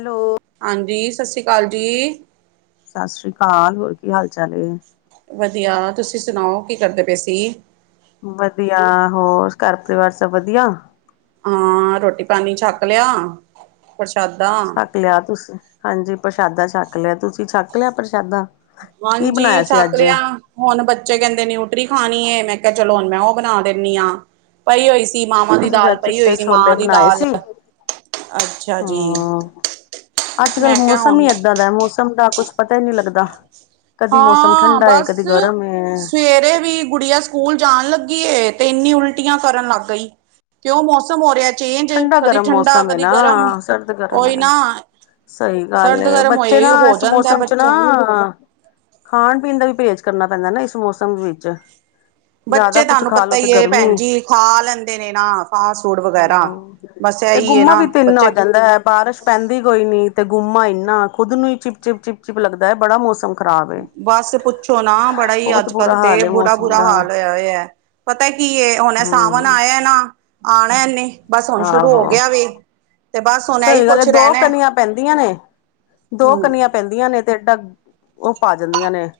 Hello ਹਾਂਜੀ, ਸਸੀਕਾਲ ਜੀ। ਸਾਸਰੀਕਾਲ, ਹੋਰ ਕੀ ਹਾਲ ਚਾਲ ਏ? ਵਧੀਆ, ਤੁਸੀਂ ਸੁਣਾਓ, ਕੀ ਕਰਦੇ ਪਏ ਸੀ? ਵਧੀਆ। ਹੋਰ ਘਰ ਪਰਿਵਾਰ ਸਭ ਵਧੀਆ? ਹਾਂ, ਰੋਟੀ ਪਾਣੀ ਛੱਕ ਲਿਆ, ਪ੍ਰਸ਼ਾਦਾ? ਛੱਕ ਲਿਆ ਤੁਸੀਂ, ਹਾਂਜੀ ਪ੍ਰਸ਼ਾਦਾ ਛੱਕ ਲਿਆ ਤੁਸੀਂ ਛੱਕ ਲਿਆ ਪ੍ਰਸ਼ਾਦਾ? ਕੀ ਹਾਂਜੀ, ਬਣਾਇਆ ਸੀ ਛੱਕ ਅੱਜ? ਲਿਆ। ਹੁਣ ਬੱਚੇ ਕਹਿੰਦੇ ਨਿਊਟਰੀ ਖਾਣੀ ਏ। ਮੈਂ ਕਿਹਾ ਚਲੋ ਹੁਣ ਮੈਂ ਉਹ ਬਣਾ ਦੇਨੀ ਆਂ। ਪਈ ਹੋਈ ਸੀ, ਮਾਵਾਂ ਦੀ ਅਸੀਂ ਤਾਂ ਦਾਲ ਪਈ ਚਿੱਟੇ ਹੋਈ ਸੀ, ਛੋਲੇ ਮਾਂ ਦੀ ਬਣਾਏ ਦਾਲ। ਸੀ ਅੱਛਾ ਜੀ। ਹੂੰ। ਅੱਜ ਕੱਲ੍ਹ ਮੈਂ ਕਿਹਾ ਮੌਸਮ ਹੁਣ ਹੀ ਇੱਦਾਂ ਦਾ ਹੈ, ਮੌਸਮ ਦਾ ਕੁਛ ਪਤਾ ਈ ਨਹੀਂ ਲੱਗਦਾ। ਕਦੀ ਮੌਸਮ ਹਾਂ, ਠੰਡਾ ਏ ਕਦੀ ਬਸ ਗਰਮ ਏ। ਸਵੇਰੇ ਵੀ ਗੁੜੀਆ ਸੁ ਸਕੂਲ ਜਾਣ ਲੱਗੀ ਏ ਤੇ ਇੰਨੀ ਉਲਟੀਆਂ ਕਰਨ ਲੱਗ ਗਈ ਕਿਉਂ ਮੌਸਮ ਹੋ ਰਿਹਾ ਚੇਂਜ ਠੰਡਾ ਕਦੀ ਗਰਮ ਠੰਡਾ ਮੌਸਮ ਏ ਕਦੀ ਗਰਮ ਨਾ ਸਰਦ ਗਰਮ ਓਈ ਏ। ਨਾ ਸਹੀ ਗੱਲ ਸਰਦ ਗਰਮ ਬੱਚੇ ਹੋਏ ਨਾ ਹੋ ਇਸ ਜਾਂਦਾ ਮੌਸਮ ਚ ਨਾ ਬੱਚਾ ਖਾਣ ਪੀਣ ਦਾ ਵੀ ਪਰਹੇਜ਼ ਕਰਨਾ ਪੈਂਦਾ ਨਾ ਇਸ ਮੌਸਮ ਵਿੱਚ ਬੱਚੇ ਜ਼ਿਆਦਾ ਕੁਛ ਤੁਹਾਨੂੰ ਖਾ ਪਤਾ ਲੋ ਤੇ ਹੀਈ ਹੈ ਗਰਮੀ ਭੈਣ ਜੀ ਖਾ ਲੈਂਦੇ ਨੇ ਨਾ ਫਾਸਟ ਫੂਡ ਵਗੈਰਾ ਹਮ ਬਸ ਤੇ ਇਹੀ ਹੈ ਗੁੰਮਾ ਨਾ ਵੀ ਤਿੰਨ ਆ ਬੱਚੇ ਜਾਂਦਾ ਹੈ ਬਾਰਿਸ਼ ਪੈਂਦੀ ਕੋਈ ਨੀ ਤੇ ਗੁੰਮਾ ਇੰਨਾ ਖੁਦ ਨੂੰ ਹੀ ਚਿਪ ਚਿਪ ਚਿਪ ਚਿਪ ਲੱਗਦਾ ਹੈ ਬੜਾ ਮੌਸਮ ਖ਼ਰਾਬ ਹੈ। ਬਸ ਪੁੱਛੋ ਨਾ ਬੜਾ ਹੀ ਬਹੁਤ ਅੱਜ ਕੱਲ ਬੁਰਾ ਤੇ ਹਾਲ ਹੈ ਬੁਰਾ ਮੌਸਮ ਬੁਰਾ ਦਾ ਹਾਲ ਹੋਇਆ ਹੋਇਆ ਹੈ ਪਤਾ ਕੀ ਹੁਣ ਸਾਵਣ ਹਮ ਆਇਆ ਨਾ ਆਉਣਾ ਇਹਨੇ ਬਸ ਹੁਣ ਸ਼ੁਰੂ ਹੋ ਆਹੋ ਗਿਆ ਵੇ ਤੇ ਬਸ ਹੁਣ ਇਹੀ ਸਹੀ ਗੱਲ ਹੈ ਕੁਛ ਦੋ ਰਹਿਣਾ ਕਨੀਆਂ ਪੈਂਦੀਆਂ ਨੇ ਦੋ ਹਮ ਕਨੀਆਂ ਪੈਂਦੀਆਂ ਨੇ ਤੇ ਡਾ ਉਹ ਪਾ ਜਾਂਦੀਆਂ ਨੇ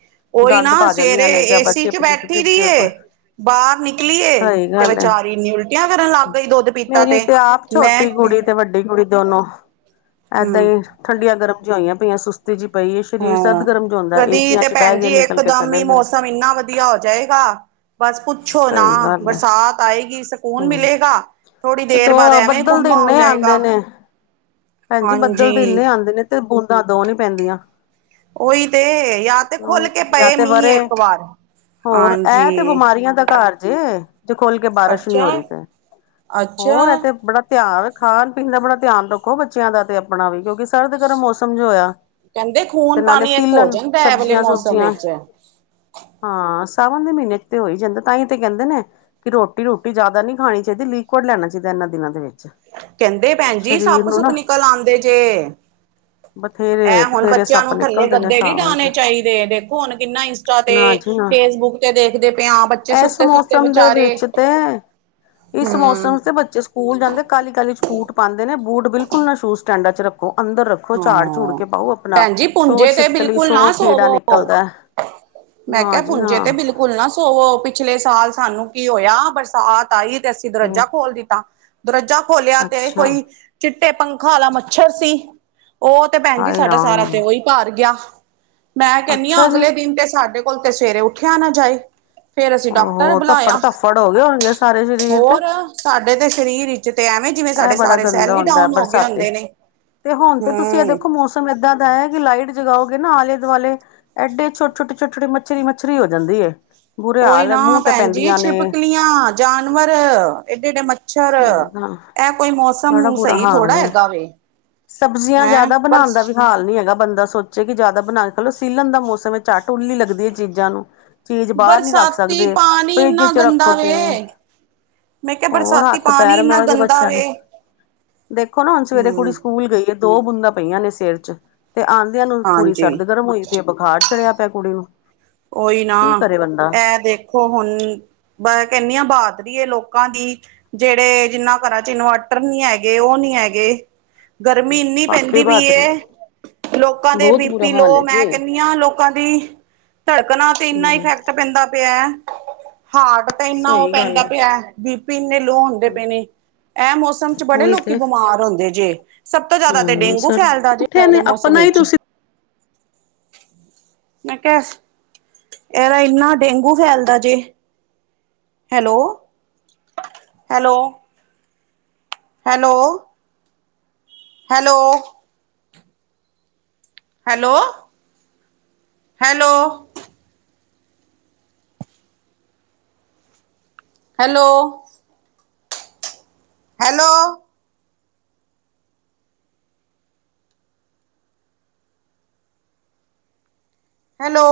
ਉਹੀ ਗੰਦ ਨਾ ਪਾ ਸਵੇਰੇ ਜਾਂਦੀਆਂ ਨੇ ਜਾਂ ਏਸੀ ਬੱਚੇ ਚ ਚਿਪ ਬੈਠੀ ਚਿਪ ਚਿਪ ਰਹੀ ਬਾਹਰ ਨਿਕਲੀਏ ਸਹੀ ਤੇ ਗੱਲ ਹੈ ਵਿਚਾਰੀੰ ਨ ਉਲਟੀਆਂ ਕਰਨ ਲੱਗ ਗਈ ਦੁੱਧ ਪੀਤਾ ਮੇਰੀ ਤੇ ਆਪ ਮੈਂ ਛੋਟੀ ਕੁੜੀ ਤੇ ਵੱਡੀ ਕੁੜੀ ਦੋਨੋ ਏਦਾਂ ਹਮ ਹੀ ਠੰਡੀਆਂ ਗਰਮ ਜ ਹੋਈਆਂ ਪਈਆਂ ਸੁਸਤੀ ਜਿਹੀ ਪਈ ਹੈ ਸਰੀਰ ਸਰਦ ਹਾਂ ਗਰਮ ਜਿਹਾ ਹੁੰਦਾ ਕਦੀ ਏਸੀਆਂ ਤੇ ਚ ਭੈਣ ਬਹਿ ਗਏ ਜੀ ਨਿਕਲ ਕੇ ਇਕਦਮ ਚਲੇ ਹੀ ਗਏ ਮੌਸਮ ਇੰਨਾ ਵਧੀਆ ਹੋ ਜਾਏਗਾ ਬਸ ਪੁੱਛੋ ਨਾ ਸਹੀ ਗੱਲ ਹੈ ਬਰਸਾਤ ਆਏਗੀ ਸਕੂਨ ਹਮ ਮਿਲੇਗਾ ਥੋੜ੍ਹੀ ਤੇ ਦੇਰ ਬਾਅਦ ਐਵੇਂ ਬੱਦਲ ਤੇ ਗੁੰਮਾ ਹੋ ਇੰਨੇ ਆਉਂ ਜਾਏਗਾ ਦੇਨੇ ਭੈਣਜੀ ਬੱਦਲ ਤੇ ਹਾਂਜੀ ਇੰਨੇ ਆਉਂਦੇ ਨੇ ਤੇ ਬੂੰਦਾਂ ਦੋ ਨੀ ਪੈਂਦੀਆਂ ਉਹੀ ਤੇ ਯਾ ਤੇ ਖੁੱਲ ਕੇ ਜਾਂ ਪਏ ਤੇ ਮੀਂਹ ਵਰੇ ਇੱਕ ਵਾਰ ਹੋਰ ਇਹ ਤੇ ਹਾਂਜੀ ਬਿਮਾਰੀਆਂ ਦਾ ਘਰ ਜੇ ਜੇ ਖੁਲ ਕੇ ਬਾਰਿਸ਼ ਨਹੀਂੀ ਅੱਛਾ ਹੋ ਰਹੀ ਤੇ ਅੱਛਾ ਹੋਰ ਇ ਤੇ ਬੜਾ ਧਿਆਨ ਖਾਣ ਪੀਣ ਦਾ ਬੜਾ ਧਿਆਨ ਰੱਖੋ ਬੱਚਿਆਂ ਦਾ ਤੇ ਆਪਣਾ ਵੀ ਕਿਉਂਕਿ ਸਰਦ ਗਰਮ ਮੌਸਮ ਜੋ ਹੋਇਆ ਕਹਿੰਦੇ ਤੇ ਖੂਨ ਨਾਲੇ ਪਾਣੀ ਇੱਕ ਹੋ ਸੀਲਣ ਜਾਂਦਾ ਐ ਵਾਲੇ ਸਬਜ਼ੀਆਂ ਮੌਸਮ ਸੁਬਜ਼ੀਆਂ ਵਿੱਚ ਹਾਂ ਸਾਵਨ ਦੇ ਮਹੀਨੇ ਚ ਤੇ ਹੋ ਹੀ ਜਾਂਦਾ ਤਾਂਹੀ ਤੇ ਕਹਿੰਦੇ ਨੇ ਕਿ ਰੋਟੀ ਰੋਟੀ ਜਿਆਦਾ ਨਹੀਂੀ ਖਾਣੀ ਚਾਹੀਦੀ ਲਿਕੁਵਡ ਲੈਣਾ ਚਾਹੀਦਾ ਇਹਨਾਂ ਦਿਨਾਂ ਦੇ ਵਿੱਚ ਕਹਿੰਦੇ ਭੈਣ ਜੀ ਸਰੀਰ ਸੱਪ ਨੂੰ ਸੁੱਪ ਨਾ ਨਿਕਲ ਆਉਂਦੇ ਜੇ ਬਥੇਰੇ ਇਹ ਹੁਣ ਬਥੇਰੇ ਬੱਚਿਆਂ ਸੱਪ ਨੂੰ ਥੱਲੇ ਨਿਕਲਦੇ ਨੇ ਗੱਦੇ ਨੀ ਸਾਵਣ ਡਾਣੇ ਚ ਚਾਹੀਦੇ ਦੇਖੋ ਹੁਣ ਕਿੰਨਾ ਤੇ ਨਾ ਜੀ ਨਾ ਫੇਸਬੁੱਕ ਤੇ ਦੇਖਦੇ ਪਏ ਹ ਬੱਚੇ ਇਸ ਸੁੱਤੇ ਸੁੱਤੇ ਮੌਸਮ ਦੇ ਬਚਾਰੇ ਵਿੱਚ ਤੇ ਇਸ ਮੌਸਮ ਤੇ ਬੱਚੇ ਸਕੂਲ ਜਾਂਦੇ ਕਾਹਲੀ ਕਾਹਲੀ ਚ ਬੂਟ ਪਾਉਂਦੇ ਨੇ ਬੂਟ ਬਿਲਕੁਲ ਨਾ ਸ਼ੂਜ ਸਟੈਂਡਾਂ ਚ ਰੱਖੋ ਅੰਦਰ ਰੱਖੋ। ਦੇਖੋ ਝਾੜ ਝੂੜ ਹਾਂ ਕੇ ਪਾਓ ਆਪਣਾ ਭੈਣ ਜੀ ਸੋ ਪੁੰਜੇ ਤੇ ਛਿਪਕਲੀ ਬਿਲਕੁਲ ਸੋ ਨਾ ਕੀੜਾ ਸੋਵੋ ਨਿਕਲਦਾ। ਮੈਂ ਨਾ ਕਿਹਾ ਜੀ ਨਾ ਪੁੰਜੇ ਤੇ ਬਿਲਕੁਲ ਨਾ ਸੁ [unintelligible] ਪਿਛਲੇ ਸਾਲ ਸਾਨੂੰ ਕੀ ਹੋਇਆ ਬਰਸਾਤ ਆਈ ਤੇ ਅਸੀਂ ਦਰਵਾਜਾ ਖੋਲ ਦਿੱਤਾ। ਦਰਵਜਾ ਖੋਲਿਆ ਤੇ ਅੱਛਾ ਕੋਈ ਚਿੱਟੇ ਪੰਖਾ ਵਾਲਾ ਮੱਛਰ ਸੀ। ਉਹ ਤੇ ਭੈਣ ਜੀ ਹਾਏ ਸਾਡਾ ਸਾਰਾ ਤੇ ਰਾਮ ਉਹੀ ਭਾਰ ਗਿਆ ਮੈਂ ਕਹਿੰਦੀ ਹਾਂ ਅੱਛਾ ਜੀ ਅਗਲੇ ਦਿਨ ਤੇ ਸਾਡੇ ਹੁਣ ਤੇ ਸਵੇਰੇ ਉੱਠਿਆ ਨਾ ਜਾਏ ਫੇਰ ਅਸੀਂ ਡਾਕਟਰ ਉਹ ਧੱਫੜ ਬੁਲਾਇਆ ਧੱਫੜ ਹੋ ਗਏ ਹੋਣਗੇ ਸਾਰੇ ਸਰੀਰ ਤੇ ਹੋਰ ਸਾਡੇ ਤੇ ਸਰੀਰ ਵਿੱਚ ਤੇ ਐਵੇਂ ਜਿਵੇਂ ਇਹ ਸਾਡੇ ਬੜਾ ਸਾਰੇ ਸੈੱਲ ਗੰਦਾ ਹੀ ਹੁੰਦਾ ਡਾਊਨ ਹੋਗੇ ਬਰਸਾਤੀ ਹੁੰਦੇ ਨੇ। ਤੇ ਹੁਣ ਤੇ ਤੁਸੀਂ ਇਹ ਹੂੰ ਦੇਖੋ ਮੌਸਮ ਇੱਦਾਂ ਦਾ ਹੈ ਕਿ ਲਾਈਟ ਜਗਾਓਗੇ ਨਾ ਆਲੇ ਦੁਆਲੇ, ਐਡੇ ਛੋਟੇ ਛੋਟੇ ਛੋਟੇ ਛੋਟੇ ਮੱਛਰੀ ਮੱਛਰੀ ਹੋ ਜਾਂਦੀ ਏ। ਓਹੀ ਨਾ ਭੈਣ ਜੀ ਛਿਪਕਲੀਆਂ ਜਾਨਵਰ ਏਡੇ ਏਡੇ ਮੱਛਰ, ਹਾਂ। ਇਹ ਕੋਈ ਮੌਸਮ ਸਹੀ ਥੋੜ੍ਹਾ ਹੈਗਾ ਵੇ। ਸਬਜ਼ੀਆਂ ਹੈਂ ਜ਼ਿਆਦਾ ਬਣਾਉਣ ਬਸ ਦਾ ਵੀ ਹਾਲ ਨੀ ਹੈਗਾ ਬੰਦਾ ਸੋਚ ਕਿ ਜ਼ਿਆਦਾ ਬਣਾ ਲੇ ਸੀਲਣ ਦਾ ਮੌਸਮ ਹੈ ਚੱਟ ਉੱਲੀ ਲੱਗਦੀ ਏ ਚੀਜ਼ਾਂ ਨੂੰ। ਚੀਜ਼ ਬਾਹਰ ਨੀ ਰੱਖ ਬਰਸਾਤੀ ਸਕਦੇ ਪਾਣੀ ਫਰਿੱਜ ਇੰਨਾ ਚ ਰੱਖੋ ਗੰਦਾ ਤੇ, ਵੇ। ਮੈਂ ਕਿਹਾ ਹੋਰ ਬਰਸਾਤੀ ਹੱਥ ਪਾਣੀ ਪੈਰ ਇੰਨਾ ਮੈਂ ਗੰਦਾ ਵੇ [unintelligible] ਦੇਖੋ ਨਾ ਹੁਣ ਸਵੇਰੇ ਕੁੜੀ ਹੂੰ ਸਕੂਲ ਗਈ ਏ ਦੋ ਬੂੰਦਾਂ ਪਈਆਂ ਨੇ ਸਿਰ ਚ। ਤੇ ਆਦਿਆਂ ਨੂੰ ਕੁੜੀ ਹਾਂਜੀ। ਸਰਦ ਗਰਮ ਹੋਈ ਪੀ ਏ ਬੁਖਾਰ ਚੜਿਆ ਪਿਆ ਕੁੜੀ ਨੂੰ। ਓਹੀ ਨਾ ਕੀ ਕਰੇ ਬੰਦਾ ਇਹ ਦੇਖੋ ਹੁਣ, ਮੈਂ ਕਹਿੰਨੀ ਆਂ ਬਹਾਦਰੀ ਏ ਲੋਕਾਂ ਦੀ ਜੇੜੇ ਜਿੰਨਾਂ ਘਰਾਂ ਚ ਇਨਵਰਟਰ ਨੀ ਹੈਗੇ, ਉਹ ਨੀ ਹੈਗੇ। ਗਰਮੀ ਇੰਨੀ ਵਾਕਈ ਪੈਂਦੀ ਪਈ ਬਹਾਦਰੀ ਏ, ਹੈ। ਲੋਕਾਂ ਦੇ ਬਹੁਤ ਬੁਰਾ ਬੀਪੀ ਹਾਲ ਲੋ, ਏ ਮੈਂ ਜੀ ਕਹਿੰਨੀਂ ਹਾਂ ਲੋਕਾਂ ਦੀ ਧੜਕਨਾ ਤੇ ਇੰਨਾ ਹੂੰ ਇਫੈਕਟ ਪੈਂਦਾ ਪਿਆ ਹੈ। ਹਾਰਟ ਤੇ ਇੰਨਾ ਉਹ ਸਹੀ ਗੱਲ ਪੈਂਦਾ ਏ ਪਿਆ, ਬੀ ਪੀ ਇੰਨੇ ਲੋਅ ਹੁੰ ਹੁੰਦੇ ਪਏ ਨੇ, ਇਹ ਮੌਸਮ ਚ ਬੜੇ ਉਹੀ ਲੋਕੀ ਤੇ ਬਿਮਾਰ ਹੁੰਦੇ ਜੇ। ਸਭ ਤੋ ਜਿਆਦਾ ਤੇ ਹੂੰ ਡੇਂਗੂ ਸਰ ਫੈਲਦਾ ਜੇ ਇਹ ਉੱਠਿਆ ਵਾਲੇ ਨੇ ਮੌਸਮ ਆਪਣਾ ਹੀ ਵਿੱਚ। ਤੁਸੀਂ ਮੈਂ ਕਿਹਾ ਅਹਦਾ ਇੰਨਾ ਡੇਂਗੂ ਫੈਲਦਾ ਜੇ। Hello hello. Hello. Hello. Hello. Hello. Hello. Hello. Hello.